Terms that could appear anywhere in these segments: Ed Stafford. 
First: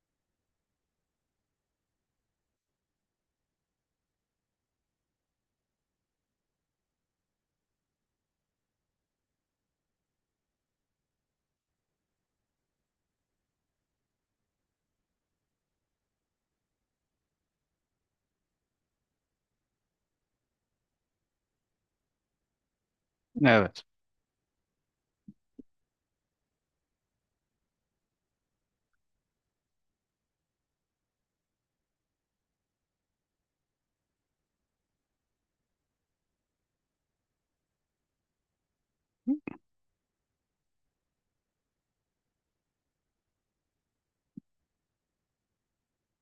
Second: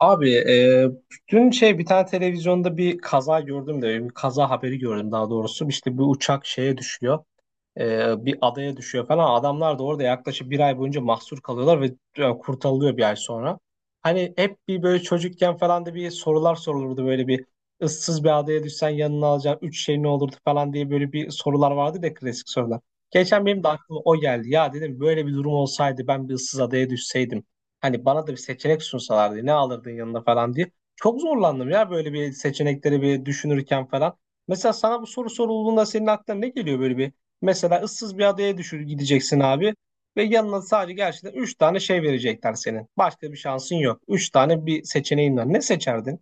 Abi, dün şey bir tane televizyonda bir kaza gördüm de bir kaza haberi gördüm daha doğrusu. İşte bu uçak şeye düşüyor. Bir adaya düşüyor falan. Adamlar da orada yaklaşık bir ay boyunca mahsur kalıyorlar ve kurtarılıyor bir ay sonra. Hani hep bir böyle çocukken falan da bir sorular sorulurdu, böyle bir ıssız bir adaya düşsen yanına alacağın üç şey ne olurdu falan diye, böyle bir sorular vardı da, klasik sorular. Geçen benim de Evet. aklıma o geldi. Ya dedim, böyle bir durum olsaydı, ben bir ıssız adaya düşseydim. Hani bana da bir seçenek sunsalardı, ne alırdın yanına falan diye. Çok zorlandım ya böyle bir seçenekleri bir düşünürken falan. Mesela sana bu soru sorulduğunda senin aklına ne geliyor, böyle bir. Mesela ıssız bir adaya düşür gideceksin abi, ve yanına sadece gerçekten 3 tane şey verecekler senin. Başka bir şansın yok. Üç tane bir seçeneğin var. Ne seçerdin?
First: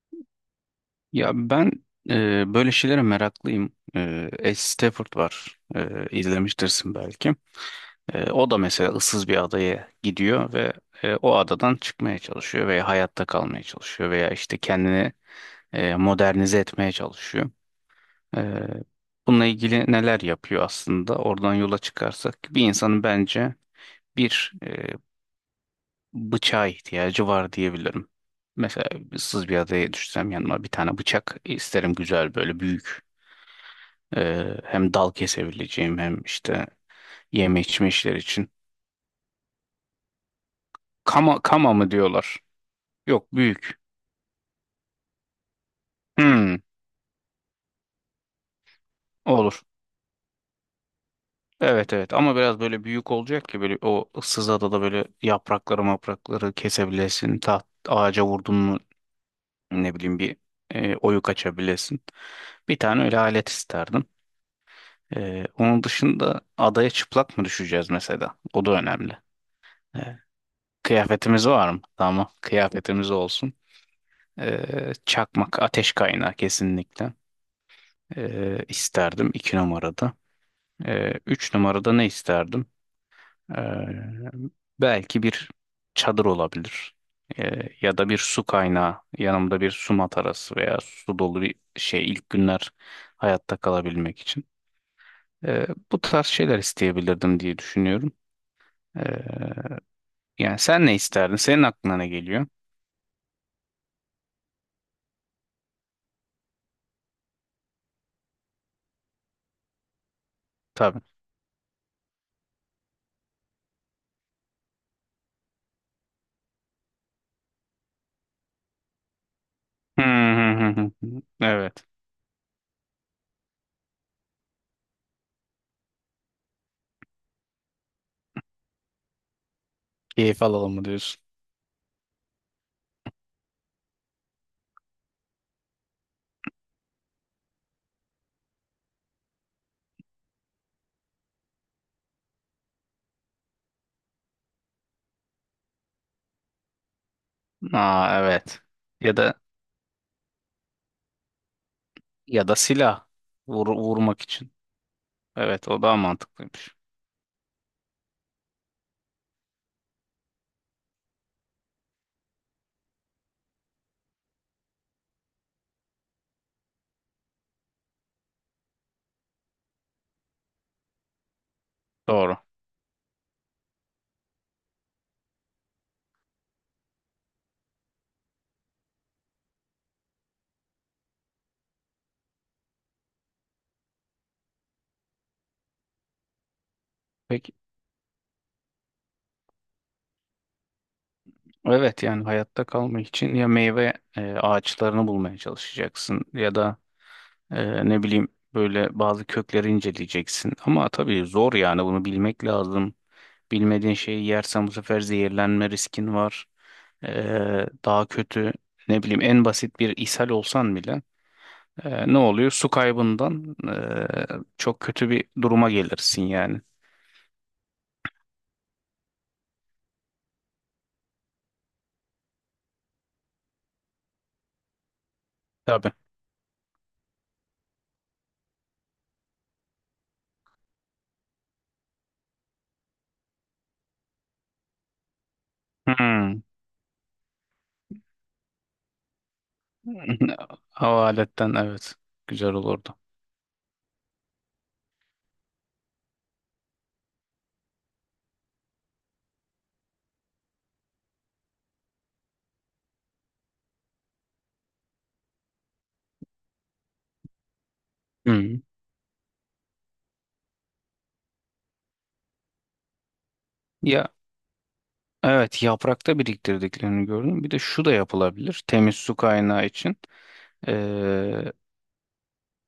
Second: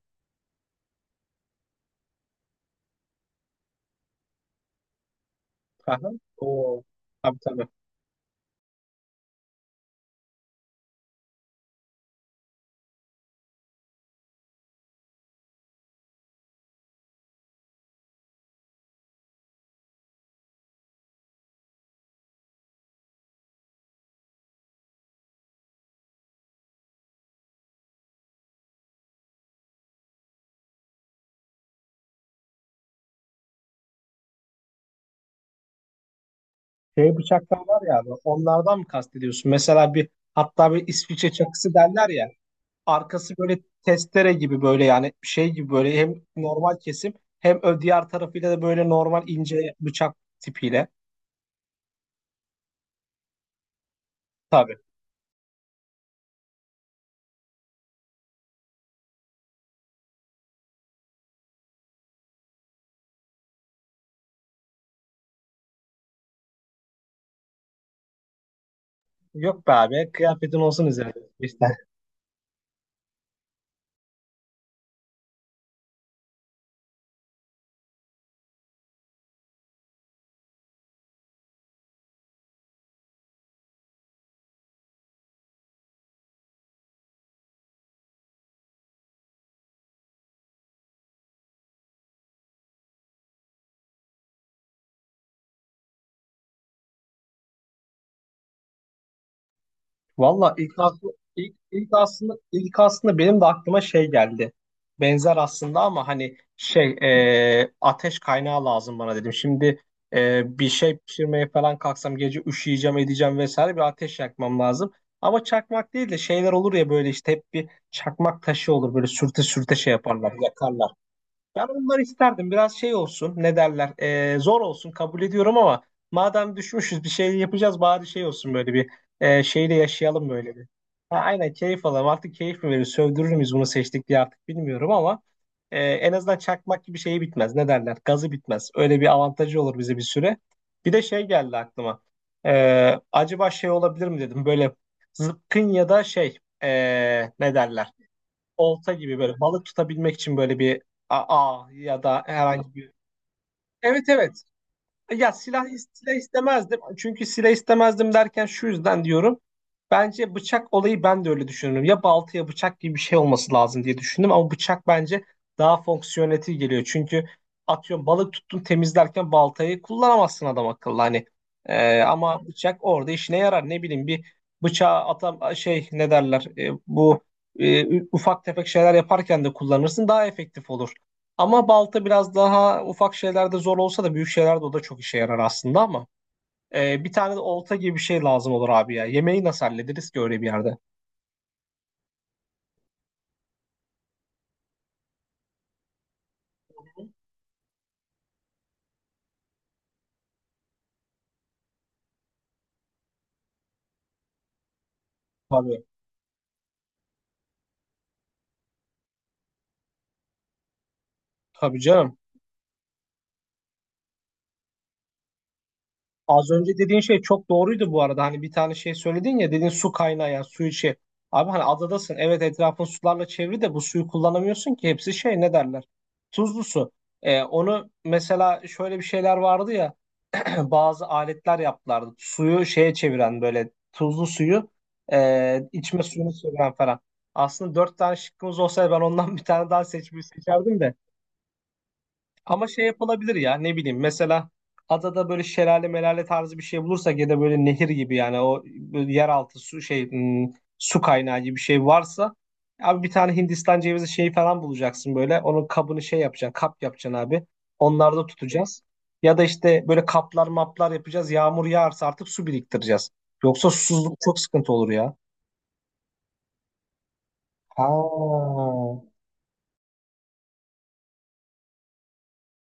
Ya ben böyle şeylere meraklıyım. Ed Stafford var. Aha. Oo. İzlemiştirsin belki. Tabii, tabii. O da mesela ıssız bir adaya gidiyor ve o adadan çıkmaya çalışıyor veya hayatta kalmaya çalışıyor veya işte kendini modernize etmeye çalışıyor. E, Bununla ilgili neler yapıyor aslında? Oradan yola çıkarsak bir insanın bence bir bıçağa ihtiyacı var diyebilirim. Mesela ıssız bir adaya düşsem yanıma bir tane bıçak isterim, güzel böyle büyük. Hem dal kesebileceğim hem işte Şey, bıçaklar yeme var içme ya abi, işleri için. onlardan mı kastediyorsun? Mesela bir, hatta bir İsviçre Kama, kama çakısı mı derler ya. diyorlar? Yok, Arkası böyle büyük. testere gibi, böyle yani şey gibi, böyle hem Hmm, normal kesim hem diğer tarafıyla da böyle normal olur. ince bıçak tipiyle. Evet, evet, ama biraz böyle büyük olacak ki böyle o ıssız Tabii. adada böyle yaprakları maprakları kesebilesin. Ağaca vurdun mu ne bileyim bir oyuk açabilesin. Bir tane öyle alet isterdim. Onun dışında adaya çıplak mı düşeceğiz mesela? O da önemli. Yok be Ee, abi, kıyafetin olsun üzerinde. Kıyafetimiz var mı? Tamam, kıyafetimiz olsun. Çakmak, ateş kaynağı kesinlikle. İsterdim iki numarada. Üç numarada ne isterdim? Ee, Belki bir çadır olabilir. Ya da bir su kaynağı. Yanımda bir su matarası veya su dolu bir şey ilk günler hayatta kalabilmek için. Ee, Bu tarz şeyler isteyebilirdim diye düşünüyorum. Ee, Valla Yani ilk, sen ne aklı- isterdin? ilk, Senin ilk aklına ne aslında geliyor? ilk aslında benim de aklıma şey geldi. Benzer aslında, ama hani şey, ateş kaynağı lazım bana dedim. Şimdi bir şey Tabii. pişirmeye falan kalksam, gece üşüyeceğim edeceğim vesaire, bir ateş yakmam lazım. Ama çakmak değil de, şeyler olur ya, böyle işte hep bir çakmak taşı olur, böyle sürte sürte şey Hı yaparlar, hı, hı yakarlar. hı, hı. Ben Evet. onları isterdim. Biraz şey olsun. Ne derler? Zor olsun. Kabul ediyorum ama, madem düşmüşüz bir şey yapacağız, bari şey olsun, böyle bir, şeyle yaşayalım Keyif böyle bir. alalım mı Ha, diyorsun? aynen, keyif alalım. Artık keyif mi verir, sövdürür müyüz bunu seçtik diye, artık bilmiyorum ama en azından çakmak gibi şeyi bitmez. Ne derler? Gazı bitmez. Öyle bir avantajı olur bize bir süre. Bir de şey geldi aklıma. Acaba şey olabilir mi dedim. Böyle zıpkın ya da şey, ne derler? Aa, evet. Olta Ya gibi, böyle da balık tutabilmek için böyle bir, a, a ya da ya da herhangi bir. silah. Evet, Vurmak evet. için. Ya silah, Evet, o daha mantıklıymış. istemezdim. Çünkü silah istemezdim derken şu yüzden diyorum. Bence bıçak olayı, ben de öyle düşünüyorum. Ya balta ya bıçak gibi bir şey olması lazım diye düşündüm. Ama bıçak bence daha fonksiyonel geliyor. Çünkü atıyorum, balık tuttun, temizlerken baltayı kullanamazsın adam akıllı. Hani. Doğru. Ama bıçak orada işine yarar. Ne bileyim, bir bıçağı atam şey ne derler, bu ufak tefek şeyler yaparken de kullanırsın, daha efektif olur. Ama balta biraz daha ufak şeylerde zor olsa da, büyük şeylerde o da çok işe yarar aslında, ama bir tane de Peki, olta gibi bir şey lazım olur abi ya. Yemeği nasıl hallederiz ki öyle bir yerde? evet, yani hayatta kalmak için ya meyve ağaçlarını bulmaya çalışacaksın ya da ne bileyim böyle bazı kökleri inceleyeceksin. Ama tabii zor, yani bunu bilmek lazım. Bilmediğin şeyi yersen bu sefer zehirlenme Tabii. riskin var. Daha kötü, ne bileyim en basit bir ishal olsan bile Tabii ne canım. oluyor? Su kaybından çok kötü bir duruma gelirsin Az yani. önce dediğin şey çok doğruydu bu arada. Hani bir tane şey söyledin ya, dedin su kaynağı, yani su içi. Abi hani adadasın. Evet, etrafın sularla çevri de bu suyu kullanamıyorsun ki. Hepsi şey ne derler? Tabii. Tuzlu su. E, onu mesela şöyle bir şeyler vardı ya. Bazı aletler yaptılardı. Suyu şeye çeviren, böyle tuzlu suyu içme suyunu Hmm. çeviren falan. Aslında dört tane şıkkımız olsaydı, ben ondan bir tane daha seçmeyi seçerdim de, Hava aletten, evet. Güzel ama şey olurdu. yapılabilir ya, ne bileyim, mesela adada böyle şelale melale tarzı bir şey bulursak, ya da böyle nehir gibi, yani o böyle yeraltı su şey, su kaynağı gibi bir şey varsa, abi bir tane Hindistan cevizi şeyi falan bulacaksın, böyle onun kabını şey yapacaksın, kap yapacaksın abi, onlarda Hmm. tutacağız, ya da işte böyle kaplar maplar yapacağız, yağmur yağarsa artık su biriktireceğiz, yoksa Ya, susuzluk çok sıkıntı olur ya. evet, yaprakta biriktirdiklerini gördüm. Bir de şu da Ha. yapılabilir temiz su kaynağı için. Ee,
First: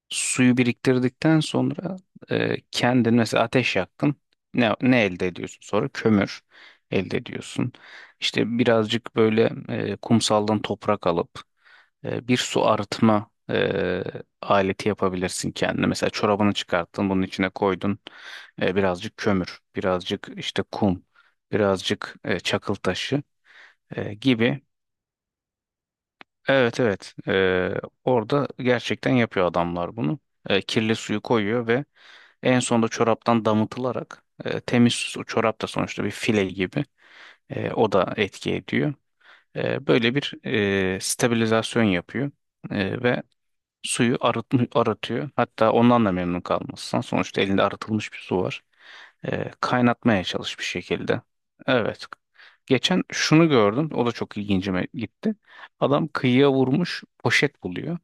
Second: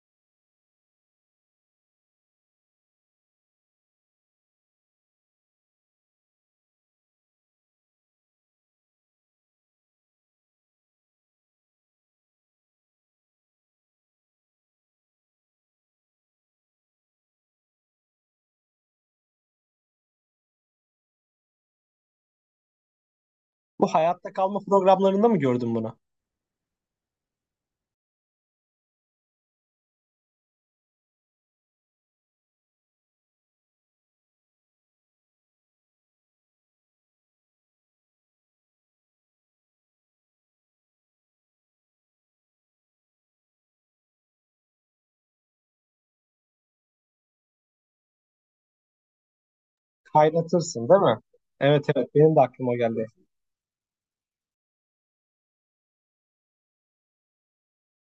Suyu biriktirdikten sonra kendin mesela ateş yaktın. Ne elde ediyorsun sonra? Kömür elde ediyorsun. İşte birazcık böyle kumsaldan toprak alıp bir su arıtma aleti yapabilirsin kendine. Mesela çorabını çıkarttın, bunun içine koydun. Birazcık kömür, birazcık işte kum, birazcık çakıl taşı Bu hayatta kalma gibi. programlarında mı gördün bunu? Evet, evet. Orada gerçekten yapıyor adamlar bunu. Kirli suyu koyuyor ve en sonunda çoraptan damıtılarak temiz su, çorap da sonuçta bir file gibi, o da etki ediyor. Böyle bir stabilizasyon yapıyor. Ve suyu arıtıyor. Hatta ondan da memnun kalmazsan, sonuçta elinde arıtılmış bir su var. Kaynatmaya çalış bir Kaynatırsın değil mi? şekilde. Evet, Evet. evet, benim de aklıma Geçen geldi. şunu gördüm. O da çok ilgincime gitti. Adam kıyıya vurmuş, poşet buluyor.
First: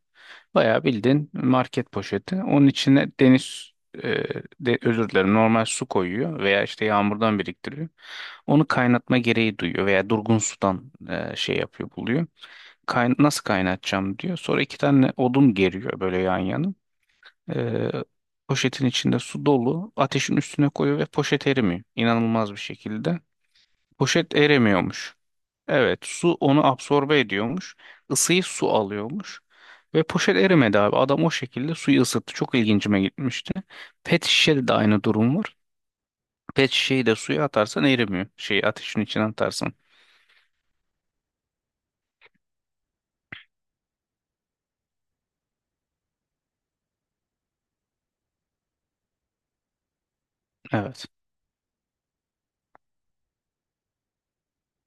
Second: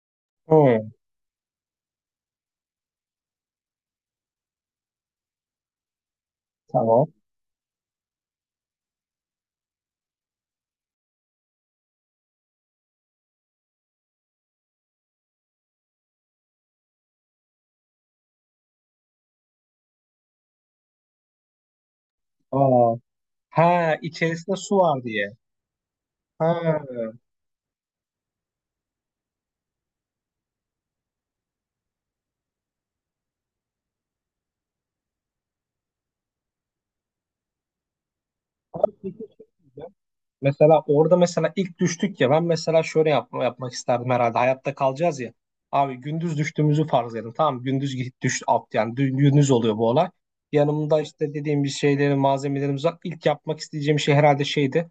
Bayağı Hı, bildiğin market poşeti. Onun içine deniz e, özür dilerim, normal su koyuyor veya işte tamam. yağmurdan biriktiriyor. Onu kaynatma gereği duyuyor veya durgun sudan şey yapıyor, buluyor, nasıl kaynatacağım diyor. Sonra iki tane odun geriyor böyle yan yana. Ee, Poşetin içinde su dolu. Ateşin üstüne koyuyor ve poşet erimiyor, İnanılmaz bir Aa, şekilde. ha, Poşet içerisinde su var eremiyormuş. diye. Evet, su onu Ha. absorbe ediyormuş. Isıyı su alıyormuş. Ve poşet erimedi abi. Adam o şekilde suyu ısıttı. Çok ilgincime gitmişti. Pet şişede de aynı durum var. Pet şişeyi de suya atarsan erimiyor. Şeyi Abi ateşin peki içine şey atarsan. diyeceğim. Mesela orada, mesela ilk düştük ya, ben mesela şöyle yapmak isterdim herhalde, hayatta kalacağız ya. Abi gündüz düştüğümüzü farz edin, tamam, gündüz git düş at, yani gündüz oluyor bu olay. Yanımda Evet. işte dediğim bir şeyleri, malzemelerimiz var. İlk yapmak isteyeceğim şey herhalde şeydi.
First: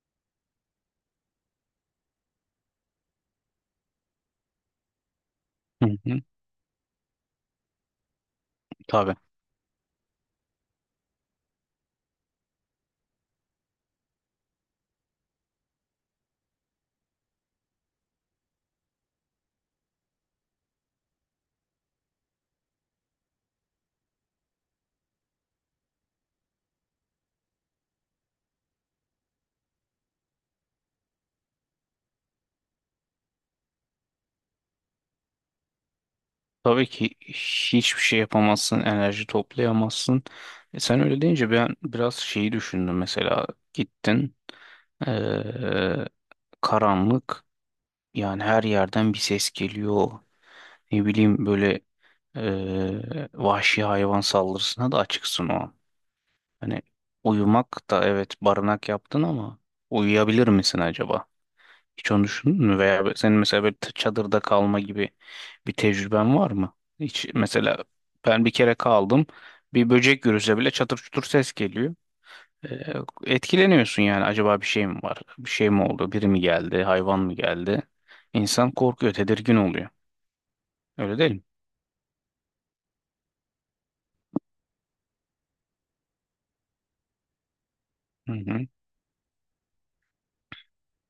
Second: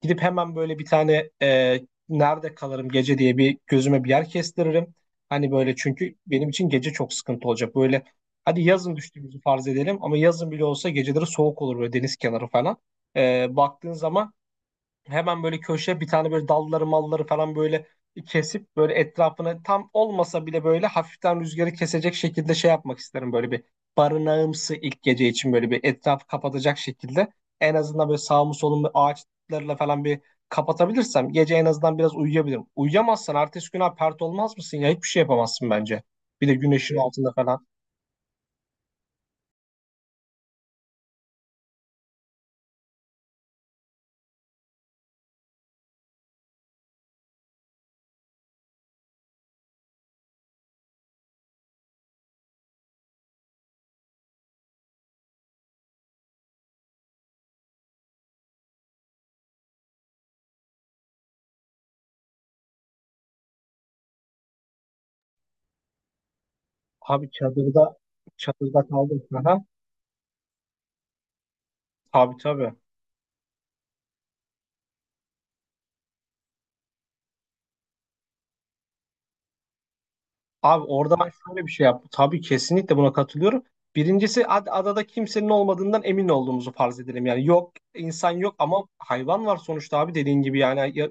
Gidip hemen böyle bir tane nerede kalırım gece diye, bir gözüme bir yer kestiririm. Hani böyle, Hı çünkü hı. benim için gece çok sıkıntı olacak. Böyle, hadi yazın Tabii. düştüğümüzü farz edelim, ama yazın bile olsa geceleri soğuk olur böyle, deniz kenarı falan. E, baktığın zaman, hemen böyle köşe bir tane, böyle dalları malları falan böyle kesip, böyle etrafını tam olmasa bile, böyle hafiften rüzgarı kesecek şekilde şey yapmak isterim, böyle bir barınağımsı, ilk gece için, böyle bir etrafı kapatacak şekilde, en azından böyle sağımı solumu ağaçlarla falan bir kapatabilirsem, gece en azından biraz uyuyabilirim. Uyuyamazsan ertesi gün abi pert olmaz mısın ya, hiçbir şey yapamazsın bence. Bir de Tabii güneşin ki altında falan. hiçbir şey yapamazsın, enerji toplayamazsın. Sen öyle deyince ben biraz şeyi düşündüm. Mesela gittin, eee, karanlık, yani her yerden bir ses geliyor. Ne bileyim böyle vahşi hayvan saldırısına da açıksın o an. Hani uyumak, da evet barınak yaptın ama uyuyabilir misin acaba? Hiç onu düşündün mü? Veya senin mesela böyle çadırda kalma gibi bir tecrüben var mı? Hiç Abi mesela, çadırda, ben bir kere kaldım. kaldım. Aha. Bir böcek görürse bile çatır çutur ses geliyor. Tabii, tabii. Ee, Etkileniyorsun yani. Acaba bir şey mi var? Bir şey mi oldu? Biri mi geldi? Hayvan mı geldi? İnsan korkuyor, tedirgin oluyor. Abi Öyle orada ben değil mi? şöyle bir şey yaptım. Tabii kesinlikle buna katılıyorum. Birincisi adada kimsenin olmadığından emin olduğumuzu farz edelim. Yani yok, insan Hı yok hı. ama hayvan var sonuçta abi, dediğin gibi yani ya,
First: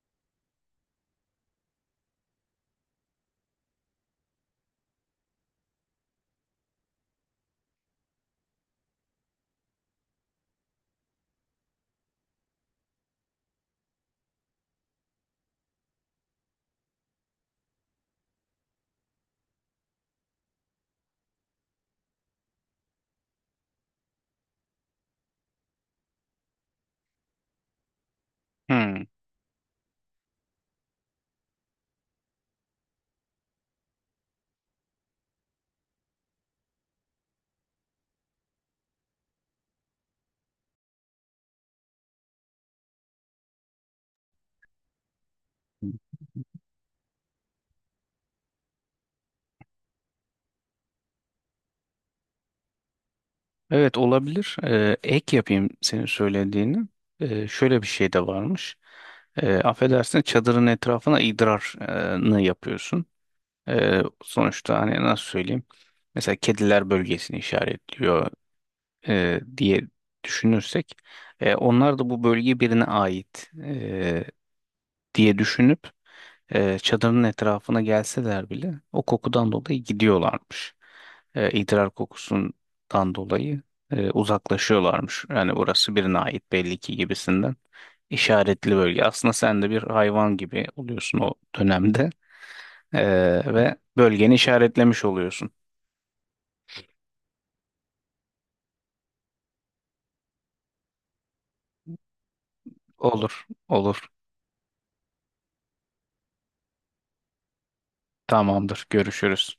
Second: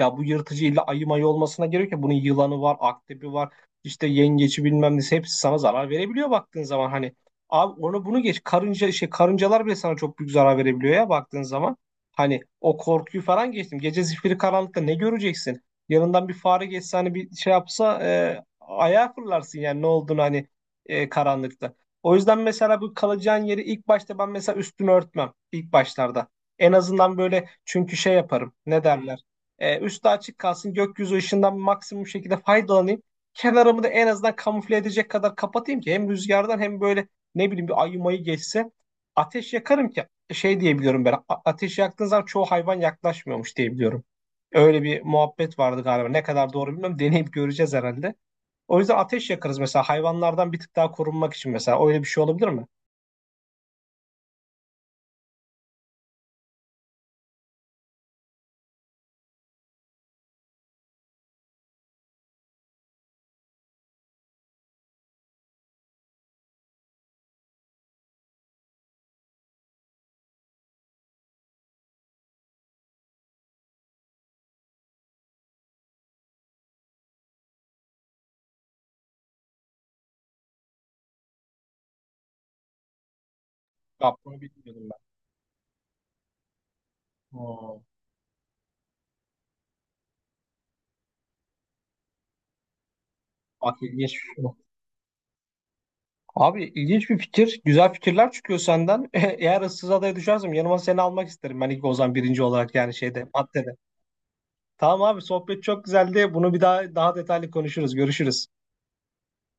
ya bu yırtıcı, illa ayı mayı olmasına gerek yok. Bunun yılanı var, akrebi var, işte yengeci, bilmem nesi, hepsi sana zarar verebiliyor baktığın zaman hani. Abi onu bunu geç, karınca şey, karıncalar bile sana çok büyük zarar verebiliyor ya baktığın zaman. Hani o korkuyu falan geçtim. Gece zifiri karanlıkta ne göreceksin? Yanından bir fare geçse, hani bir şey yapsa, ayağa fırlarsın, yani ne olduğunu hani, karanlıkta. O yüzden mesela bu kalacağın yeri ilk başta, ben mesela üstünü örtmem ilk başlarda. En azından böyle, çünkü şey yaparım, ne derler. E, üstü açık kalsın, gökyüzü ışığından maksimum şekilde faydalanayım. Kenarımı da en azından kamufle edecek kadar kapatayım ki, hem rüzgardan hem böyle, ne bileyim, bir ayı mayı geçse. Ateş yakarım ki şey diyebiliyorum ben. Ateş yaktığın zaman çoğu hayvan yaklaşmıyormuş diyebiliyorum. Öyle bir muhabbet vardı Hı. galiba. Ne kadar doğru bilmiyorum. Deneyip göreceğiz herhalde. O yüzden ateş yakarız mesela, hayvanlardan bir tık daha korunmak için mesela. Öyle bir şey olabilir mi? Evet, olabilir. Ek yapayım senin söylediğini. Şöyle bir şey de varmış. Affedersin, çadırın etrafına idrarını yapıyorsun. Sonuçta hani nasıl söyleyeyim? Mesela kediler bölgesini işaretliyor diye düşünürsek, onlar da bu bölge birine ait diye düşünüp çadırın etrafına gelseler bile o kokudan dolayı gidiyorlarmış. İdrar kokusundan dolayı Ya bunu bilmiyordum ben. uzaklaşıyorlarmış. Yani burası birine ait belli ki, gibisinden Oo, işaretli bölge. Aslında sen de bir hayvan gibi oluyorsun o dönemde, ve bak ilginç. bölgeni işaretlemiş oluyorsun. Abi ilginç bir fikir. Güzel fikirler çıkıyor senden. Eğer ıssız adaya düşersem, yanıma seni almak isterim. Ben ilk o, birinci olarak, yani şeyde, Olur, maddede. olur. Tamam abi, sohbet çok güzeldi. Bunu bir daha, daha detaylı konuşuruz. Görüşürüz. Tamamdır. Görüşürüz.